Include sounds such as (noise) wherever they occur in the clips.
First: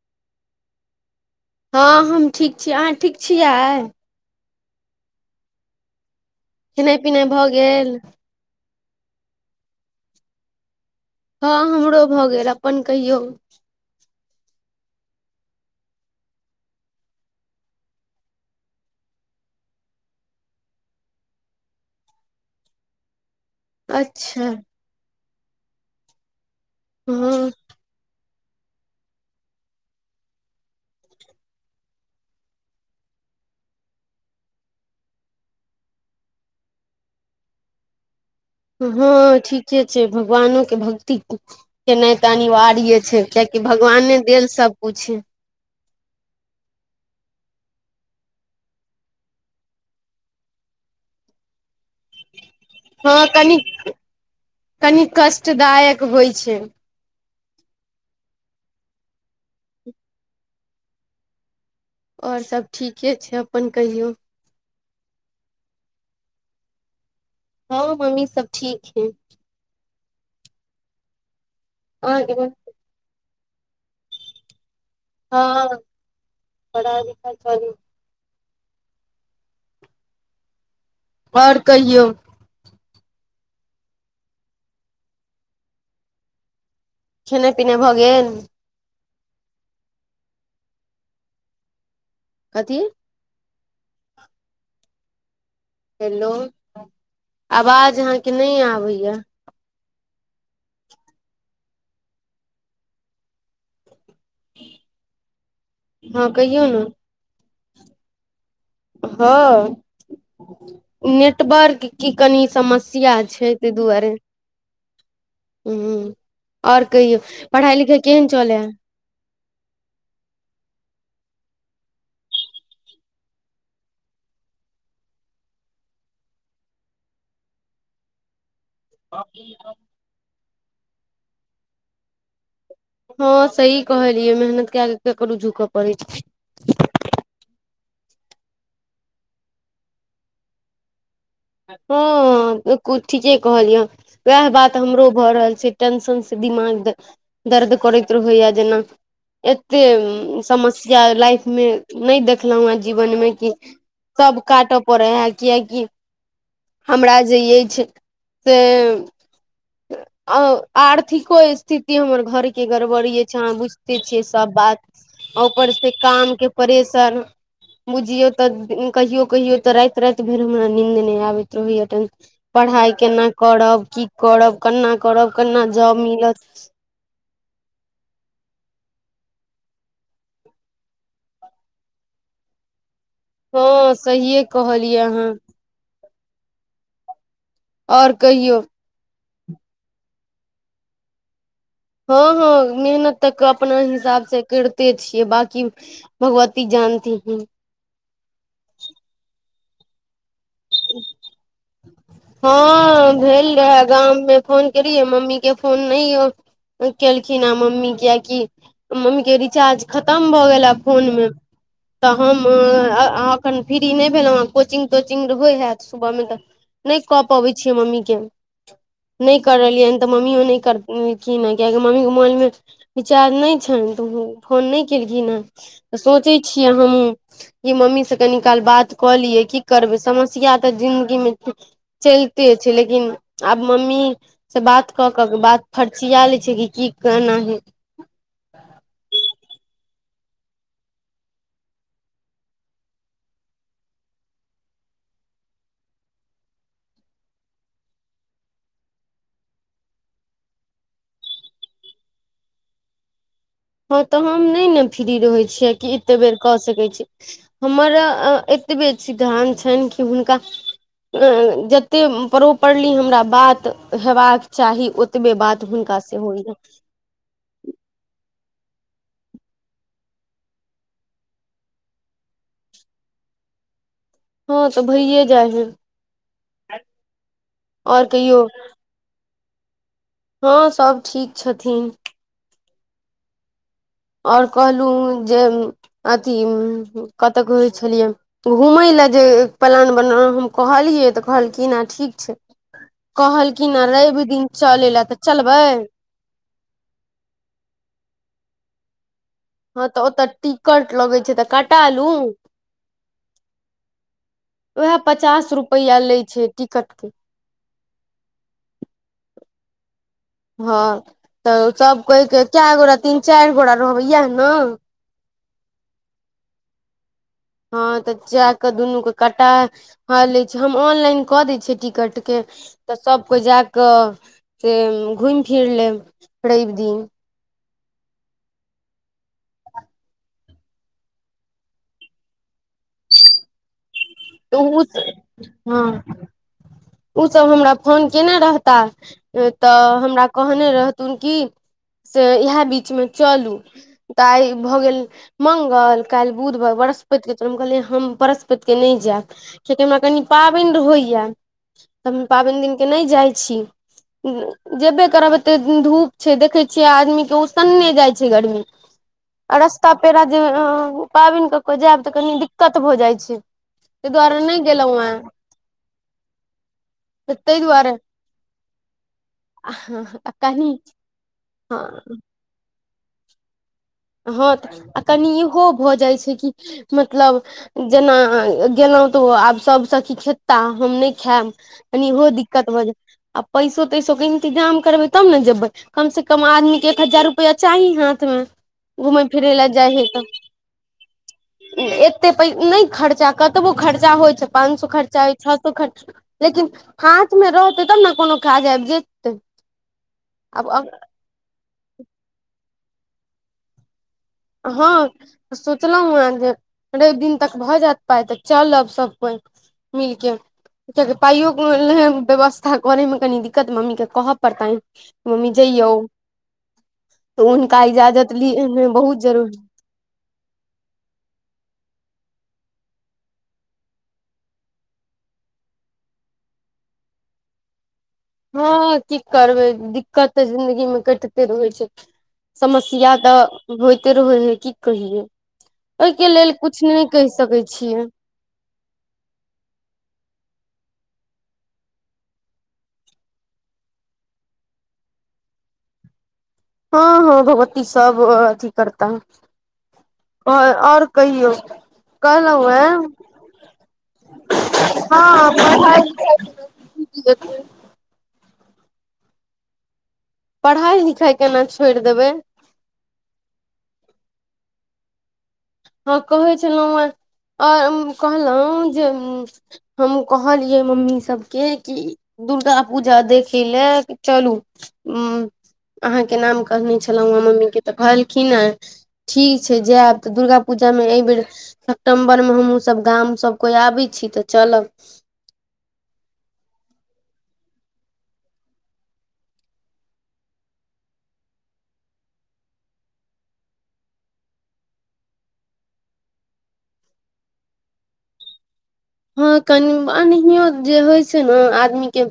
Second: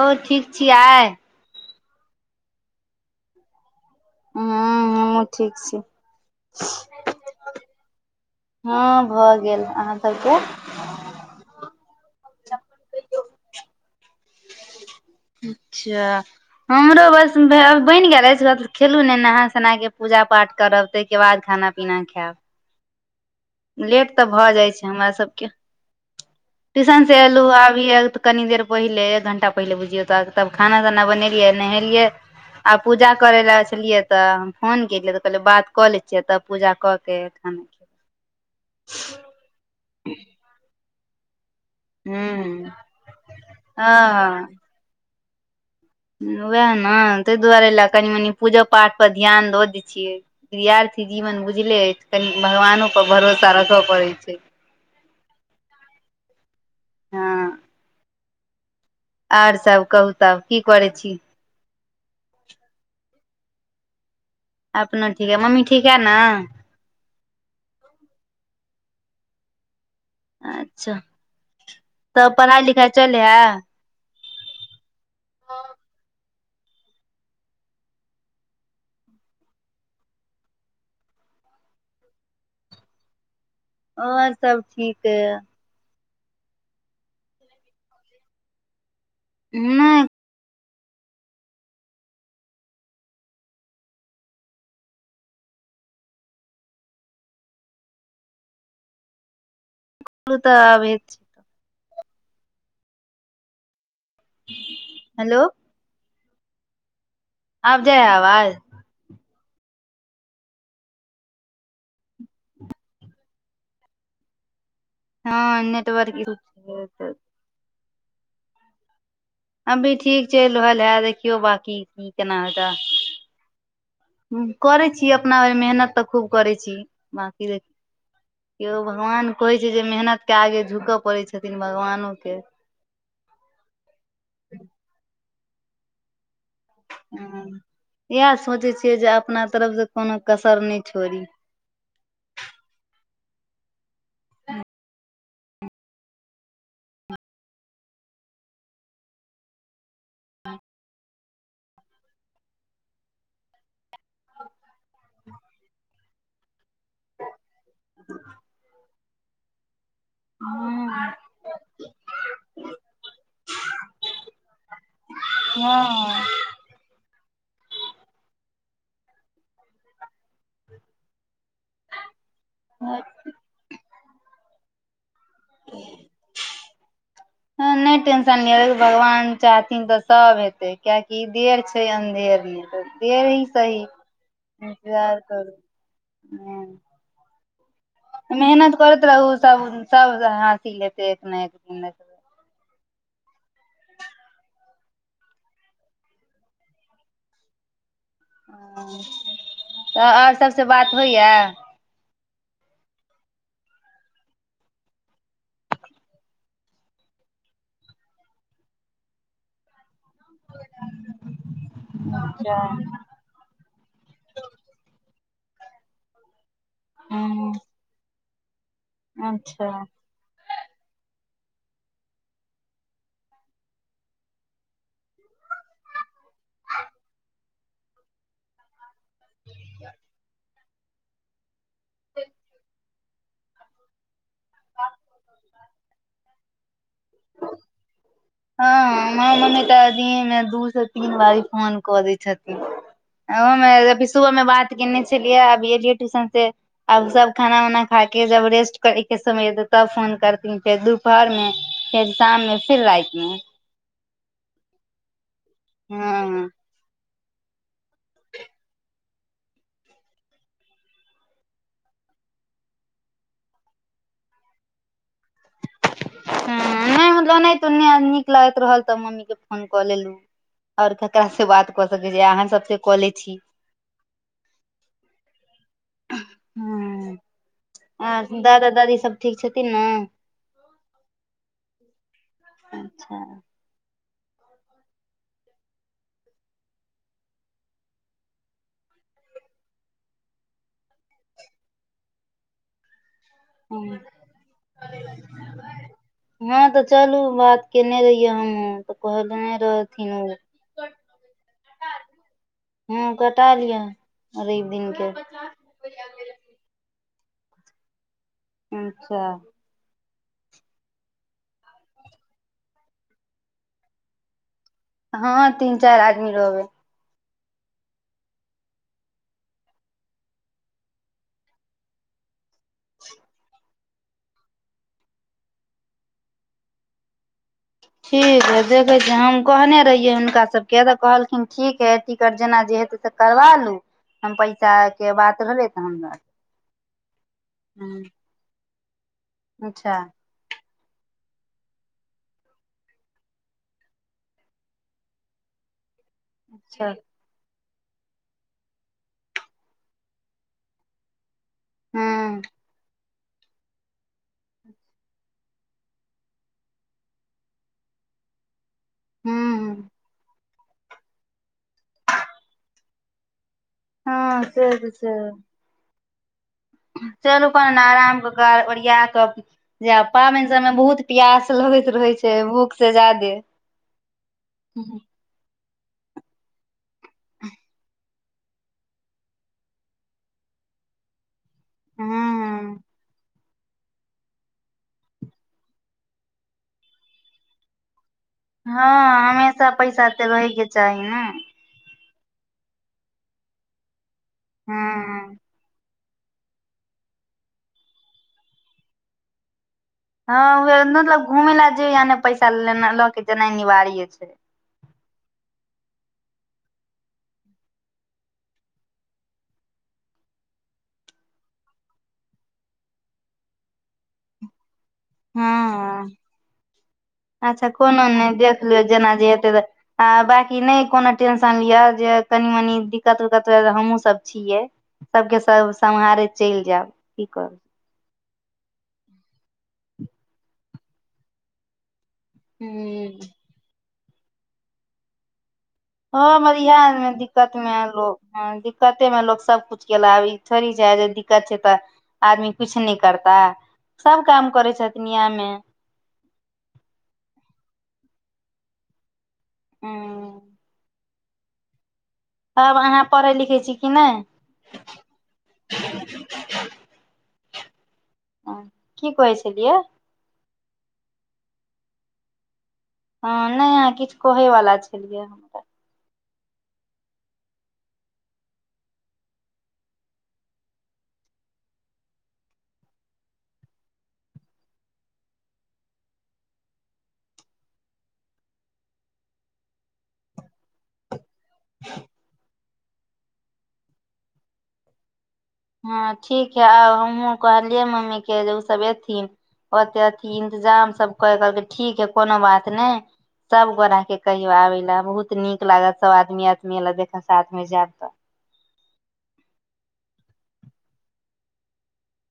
अहाँ ठीक छियाई हँ हम ठीक छी अहाँ ठीक छियाय हूँ हमहु ठीक छी खेनाई-पिनाई भऽ गेल हँ भऽ गेल अहाँ सबके हँ हमरो भऽ गेल अपन कहियौ अच्छऽ हमरो बस भै बैन गेल अछि बस खेलु नइ नहा सोना केँ पूजा पाठ करब ताहि केँ बाद खाना पिना खैब लेट तऽ अच्छा भऽ जाइ छै हमरा सब केँ ट्यूशन से हँ एलहुँ आब अभीयो तऽ कनी देर पहिले एक घंटा पहिले बुझियौ तऽ तब खाना ताना बनेलियै नहेलियै आ पूजा करे लऽ छलियै तऽ हम फोन केलियै तऽ कहलियै बात कऽ लैए छियै तब पूजा कऽ केँ तेखन हँ ठीके छै भगवानो केँ भक्ति केनाय तऽ हूँ अनिवार्य छै किआकि भगवाने हँ देल सब कुछ वैह नऽ तैय दुआरे लऽ कनि-मनि पूजा पाठ पर ध्यान दऽ दै छियै विद्यार्थी जीवन बुझले अछि कनि भगवानोपर भरोसा रखऽ पड़ै छै कनी कष्टदायक होइ छै हँ आओर सब कहू तब की करै छी आओर सभ ठीके छै अपन कहियौ अपनो ठीक है मम्मी ठीक है नऽ हँ मम्मी सब ठीक हइ अच्छा अहाँके तब मम्मी? पढ़ाई लिखाइ चले है हँ पढ़ाई लिखाई चलै आओर कहियौ आओर सब ठीक यऽ खेनाइ पिनाइ भऽ गेल हुँ कथी हेलो आवाज अहाँकेँ नय आबै यऽ सुतअ आबै छै हेलो हँ कहियौ नऽ आब जाय यऽ आवाज हँ नेटवर्क की कनि समस्या छै तैय दुआरे हँ हुँ नेटवर्क आओर कहियौ पढ़ाई लिखाई केहन चलै हे अभी ठीक चइल रहल है देखियौ बाकी की-केना होतय करै छी अपना भैर मेहनत तऽ खूब करै छी बकी देख खिओ भगवान कहै छै जे मेहनत केँ आगे झुकऽ पड़ै छथिन भगवानोे केँ हँ सही कहलियै मेहनत केँ आगे केकरो झुकऽ पड़ै छै हँ इहै सोचै छियै जे अपना तरफ सँ कोनो कसर नय छोड़ी हँ कु - ठिकेँ कहलियै हँ वैह बात हमरो भऽ रहल छै टेंशन से दिमाग दर्द करैत रहै यऽ जेना एते समस्या लाइफमे नय देखलहुँ हेँ जीवनमे कि सब काटऽ पड़े है क्याकि हमरा जे अछि से (inaudible) आ आर्थिको स्थिति हमर घर केँ गड़बड़ी छै अहाँ बुझिते छियै सब बात आ ऊपर से काम के परेशर बुझियौ त कहियो कहियो त रात रात भैर हमरा नींद नै होएय अबैत रहैय (unintelligible) पढ़ाइ केना करब की करब कन्ना करब केना जॉब मिलत (inaudible) हॅं नय टेंशन लियैअ भगवान चाहथिन तऽ सब हेते किआकि देर छै अन्धेर (unintelligible) जेभी सही हँ सहिए कहलियै इन्तजार अहाँ करू हूं आओर कहियौ मेहनत करैत रहू सब सब हासिल हेतै एक ने एक दिन हँ तऽ हँ मेहनत तऽ अपना हिसाब से कैरते छियै बाकी भगवती जानती हीन तऽ और सबसे बात होइया हँ भेल रहे गाम मे फोन कियै मम्मी के फोन नय यौ केलखिन हैं मम्मी कियाकि मम्मी के रिचार्ज खतम भऽ गेला फोन मे तऽ हम्म अच्छा अ आ अखन फ्री नय भेलो ह कोचिंग तोचिंग होय हैत सुबह में तऽ नय कऽ हँ पबै छियै मम्मी के नय अच्छा करैलियन तऽ मम्मीओ नय कर कीन कियाकी मम्मी के मोन मे बिचार नय छैन तऽ फोन नय केलखिन हन त सोचे छियै हमूँ ई मम्मी से कनी काल बात कऽ लियै की करबै समस्या तऽ जिन्दगी में चैलते छै लेकिन आब मम्मी से बात कऽ के बात फर्चिया ले छै कि की केना है हँ माँ मम्मी तऽ दिनमे दू से तीन बारी फोन कऽ दै छथिन ओहोमे अभी सुभमे बात केने छलियै अभी एलियै ट्यूशन से आब सब खाना उना खा के जब रेस्ट करै के समय एयते तब फोन करथिन फेर दु दुपहर मे फेर शाम मे फिर राइत मे हँ तऽ हम नय नै फ्री रहै छियै कि मे एते बेर हँ कऽ सकै छीय हमर अ एतबे सिद्धांत छैन कि हुनका जतेक प्रॉपरली हमरा बात हेबाक चाही ओ एतबे बात हुनका सेहो यऽ नय मतलब अनाहितो नै आ नीक लगैत रहल तऽ मम्मी के फोन कऽ लेलहु और केकरा सऽ बात कऽ सकै छी अहाँ सबसे कऽ ले छी हँ तऽ भइए जाए है हँ आओर आ कहियौ दादा दादी सब ठीक छथिन न हँ सब ठीक छथिन अच्छा और कहलहुँ जे अथी कतअ कहइ छेलियै घूमय लेल जे प्लान बनल हम कहलियै तऽ कहलखिन हँ ठीक छै कहलखिन हँ रइब दिन चलै लए तऽ चलबै हँं तऽ चलू बात केने रहिये हमहू त कह हँ तऽ ओत टिकट लगै छै तऽ कटा लू हूं कटा लिअ रैइब दिनके रुपैया लै छै टिकट के अच्छा हँ तऽ सब कहिके क गोरा तीन चैर गोरा रहबै इएह नऽ हँ तीन चाइर आदमी रहबै हँ तऽ जा कऽ दुनू के कटा हँ लै छै हम ऑनलाइन कऽ दै छियै टिकटके तऽ सब कोइ जा कऽ से घुइम-फिर लेब रइब दिन ठीक हइ देखै छिय हम कहने रहियै हुनका सबके तऽ कहलखिन ठीक हइ टिकट जेना जे हेत त करबा लू हम पैसा उ के बात भेलै तऽ हम उसब हमरा फोन केने रहता हूँ, अच्छा तऽ हमरा कहने रहथुन किऽ से इएह बीचमे चलू तऽआइ भऽ गेल मंगल काल्हि बुध ब अच्छा वरस बस् त हम कहलियै हम बृहस्पत के नै जाएब कियकि हमरा कनि पाबनि रहैया। तऽ हम हँ पाबनि दिनके नै जाइ छी। जेबे करब एते धूप छै। देखै छियै। आदमीे के उसने जाइ छै। गर्मी हँ रास्ता पेरा ज पाबनि कऽ क जाएब तऽ कनि दिक्कत भऽ जाइ छै। तै हँ दुआरे नै से तऽ छै गेलौयें चलू ताहि पन दुआरे आराम क क ओरिया कऽ जेएब पाबनि कनी सबमे बहुत प्यास हँ लगैत रहै छै। भूख से ज्यादे हँ तऽ आ कनि इहो भऽ जाइ छै। कि मतलब जेना गेलौं तऽ ओ आब सब सकी खेताह हम नै खाएब। कनि ओहो दिक्कत भऽ जाय आ पैसो तैसोके इन्तजाम करबै तब ने जेबै कम से कम आदमी केऽ एक हजार रुपआ चाही हाथ मे हँ हमेशा पैसा तेऽ रहैके चाही नाय एते पै नै खर्चा कतबो खर्चा होइ छै पांन सो खर्चा हूँ होय छओ सो खर्चा लेकिन हाथ मे रहतै तब न कोनो काज आबि जेत। हँ (unintelligible) मतलब घुमै लऽ जैहें पैसा लेने लऽ कऽ जेनाइ निवार्य छै हँ तऽ सोचलौं वैं जे रैव दिन तक भऽ जाएत पाइ तऽ चलब सब कोइ मिलके किया किऽ पाइयो व्यवस्था करे मे कनी दिक्कत मम्मी केऽ कहऽ पड़तै मम्मी जइयौ हूँ तऽ अच्छा उन्हका कोनो नहि इजाजत लीऽ देख लियौ मे जेना बहुत जे हेतै तऽ जरूरी आ बाँकी नै कोनो टेंशन लिअ जे कनी-मनी दिक्कत-उक्कत हमहूँ सब छियै सबके सब सम्हारैत चलि जाब की करब हँ की करबै दिक्कत तऽ जिंन्दगीमे कटिते रहै छै। हूँ समस्या तऽ होइते रहै हइ की कहियै। ओइके लेल कुछ बिहार नै मे कहि दिक्कत सकै मे छियै। लोग हँ दिक्कते मे लोक सब कुछ केल आब ई थोड़ी छै। जे दिक्कत छै तऽ आदमी कुछ नै करताइ सब काम करै (unintelligible) मे हँ हँ भगवती सब अथि करता हूँ आओर आओर कहियौ। कहलहुँ तब अहाँ हें परैह लिखै छी किऽ नै हँ (unintelligible) हँ किऽ कहै छलियै पढाई लिखाय केना छोएड़ देबै हँ नै अहाँ किछ कहै वलाा छलियै। हँ हँ कहै छलौं उँ आओ कहलौंजे हम कहलियै मम्मी सबके कि ई दुर्गा पूजा देखी ले चलू हूँ अहाँ के नाम कहने छलौं ह मम्मी के तऽ कहलखिन ह ठीक छै। जायब तऽ दुर्गा पूजा मे ऐ बेर सप्टेम्बर मे हमूँ सब गाम सभ कोइ आबै छी तऽ चलब। ह ठीक है आ हमहुँ कहलियै मम्मी कऽ जे उसब एथिन ओते अथी इंतजाम सब कऽ कहलकै ठीक है कोनो बात नहि सब गोरा कऽ कहियो आबैले बहुत नीक लागत सब आदमी-आदमी एलऽ देखल साथ मे जायब तऽ हँ कनि अनहियो जँ होइ छै नहि आदमी कऽ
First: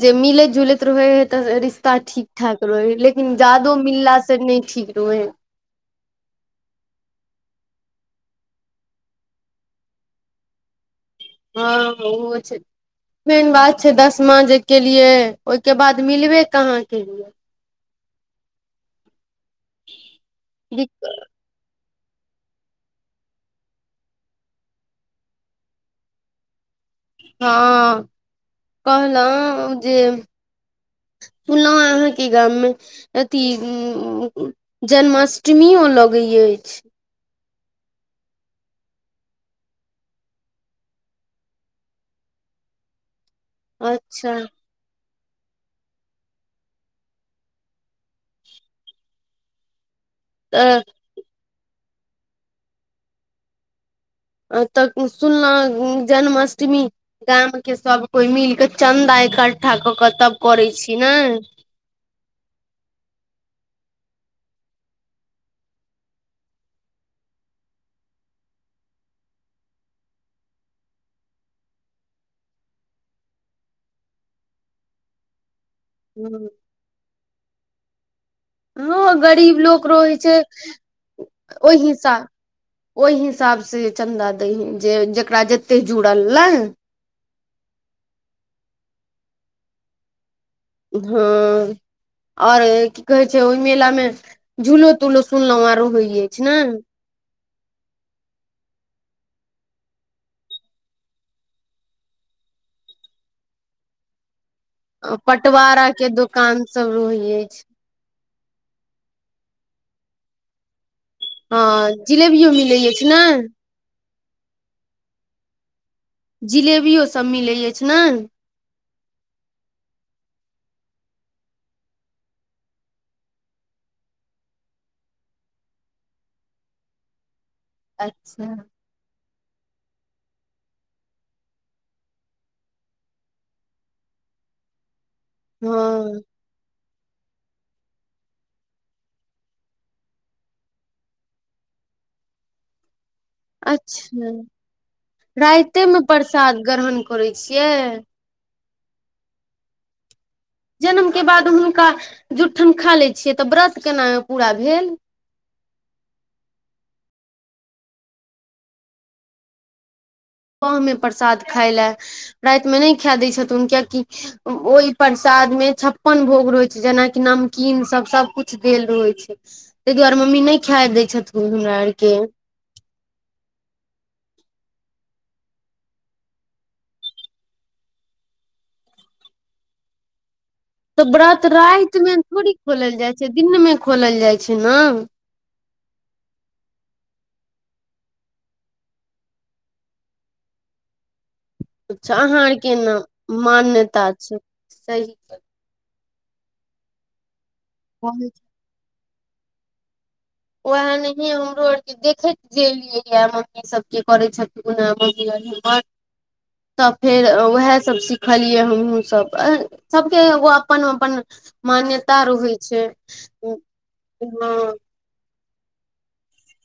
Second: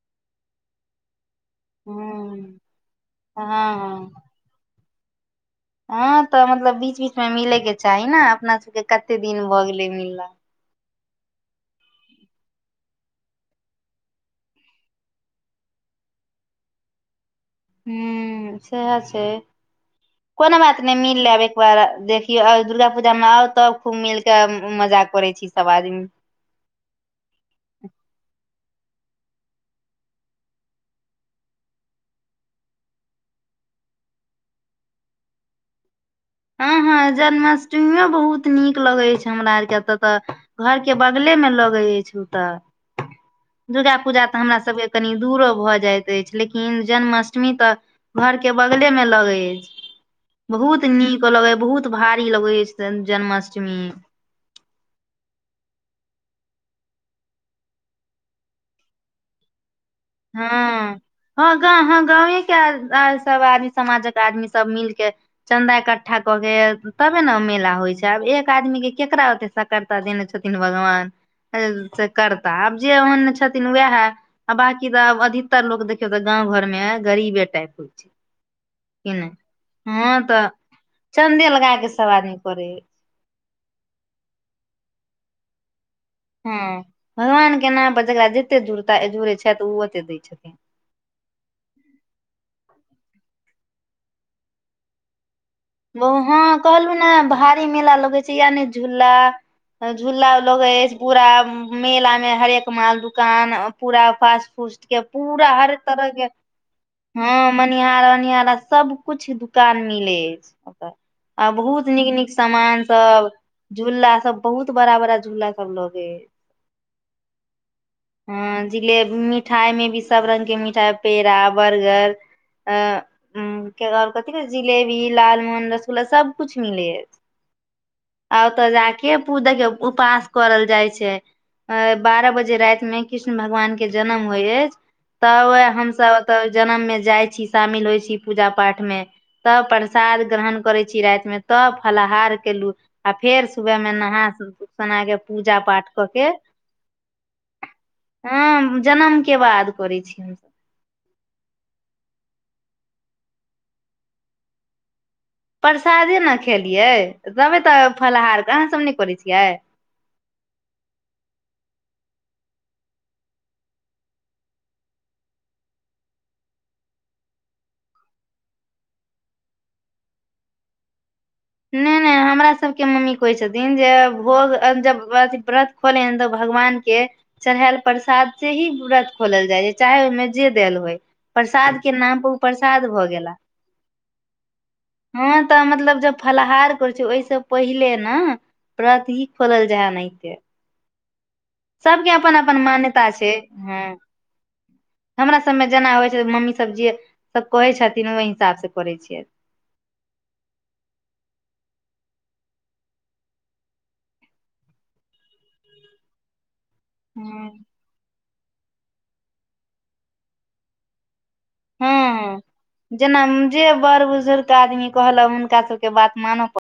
जँ मिलैत-झुलैत रहए तऽ सऽ र ता ठीक हूँ ठाक रहे हय लेकिन जादो हँ मिललास से नहि ठीक रहे ह ह तऽ मतलब बीच-बीच मे मिले कऽ चाही नहि अपना सबके कते दिन भऽ गेले मिल ला हँ ओहो छै। मेन बात छै दसमा जँ केलिये ओहिके बाद मिलबे कहाँ केलिये हुँ सएह छै कोनो बात नहि मिल लेब देखियौ दुर्गा पूजा मे आउ तब खूब मिल क मजा करे छी। सब आदमी हँ कहलो जे (unintelligible) सुनलौं अहाँके गाम मे अति (unintelligible) उम्म-उम्म उम जन्माष्टमीयो लग हँ हँ जन्माष्टमीओ बहुत नीक लगै छै हमरा आरके एतय तऽ घर के बगले मे लगे अछि। ओ तऽ दुर्गा पूजा अच्छा तऽ हमरा सबके कनि दूरो भऽ जाइत अछि। लेकिन जन्माष्टमी तऽ घरके बगलेमे लगै तऽ बहुत नीक लगै बहुत भारी लगै अछि जन्माष्टमी। आ तऽ सुनलहु जन्माष्टमी गाम के सब कोइ मिल क चन्दा इकठ्ठा कऽ क तब करै छी ने ग (unintelligible) ह गावे के सब आदमी समाजक आदमी सब मिलके चन्दा इकठ्ठा कऽ कऽ तबे नहि मेला होइ छै आब एक आदमी कऽ केकरा देते सकरता देने छथिन भगवान। सऽ करता आब जँ ओहन छथिन वएह कऽ दाब अधिकतर लोक देखियौ तऽ गाँव घरमे गरीबे टाइप के छै हँ कि नहि गरीब लोक रहै हँ छै तऽ चन्दे लगा ओह के सब हिस्सा आदमी करे ओएह हिसाब सँ चन्दा दैहि जँ जेकरा जते जुड़ल नहि हँ भगवान कऽ नामपर जेकरा जत्ते जुड़ता जुड़ै छै तऽ उ ओते दै छथिन। ह और कऽ कहे छै ओए मेला मे झूलो-तूलो सुनलौ यऽ ओ हँ कहलू ने भारी मेला लगै छै। या ने झूला झुला लोगै अछि पूरा गाम मेला मे हरेक माल दुकान पूरा फास-फूस के पूरा हर पटवारा तरह के दोकान सब हँ रहै अछि मने निहारा-निहारा सबकुछ दुकान मिले ऐछ ओतऽ। आ बहुत हँ नीक नीक जिलेबियो मिलै अछि ने सामानसभ झूला सब बहुत बड़ा बड़ा झूला सब लगे हय जिलेबियोसभ मिलै अछि ने हँ जेलेबी मिठाइ मे भी सब रंगग के मिठाइ पेड़ा बर्गर अ (unintelligible) उम्म कऽ आर कथि कहै जिलेबी लाल पान रसगुल्ला सबकुछ मिले अछि अच्छा आ ओतऽ जाके के पू (unintelligible) द के उपास करल जाइ छै। आई बारह बजे राति मे कृष्ण भगवान के जनम होइ है अछि। तब हमसब हँ ओत जनम मे जाइ छी। शामिल होइ छी। पूजा पाठ मे तब प्रसाद ग्रहण करै छी। राति मे तब फलहार केलु आ फेर सुबहमे नहा अच्छा सुना केऽ पूजा राइते पाठ मे कऽ के प्रसाद ग्रहण करै छियै हम जनम केऽ बाद करै छी हम स जनम के बाद हुनका जुट्ठन खा लै छियै। तऽ व्रत केना पूरा भेल। प्रसादे न खेलियै तबे तऽ फलहार अहाँ सब नै करै छियाय (unintelligible) प्रसाद खाएय लए रातिमे नै खाए दै छथुन। कियाकि ओइ प्रसाद मे छप्पन भोग रहै छै। जेनाकि नमकीन सब सब कुछ देल रहै छै ताहि दुआरे मम्मी नै खाए दै छथून। हमरा नै आर नै के हमरा सबके मम्मी कहै छथिन जे भोग अन जब अथि व्रत खोले हन तबऽ भगवान केऽ चराएल प्रसाद से ही व्रत खोलै जाइ है चाहे ओयमे जे दालऽ होय तऽ ब्रत प्रसाद के राइत मे नाम पर उ थोड़ी खोल प्रसाद भऽ जाइ छै न गेला दिनमे खोल जाइ छै न हँ तऽ मतलब जे फलहार करै छै ओइसँ पहिले न प्रत ही खोल जाएहा अनाहते सबके अच्छा अपन अहाँ अपन आरके ने मान्यता छै हँ मान्यता छै सही हमरा सब सबमे जेना होइ छै मम्मी सब जे सब कहै छथिन ओय हिसाब से करै छियै वएह नैय कि हमरो आर के देखैत जेलेलियै या मम्मी इ सब के करै छथि तऽ फेर हँ वएह स सब सिखलियै हमहु सब सबके एगो अपन- अपन मान्यता हँ रहै छै ह हँ कहल हुनका सबके बात मानऽ प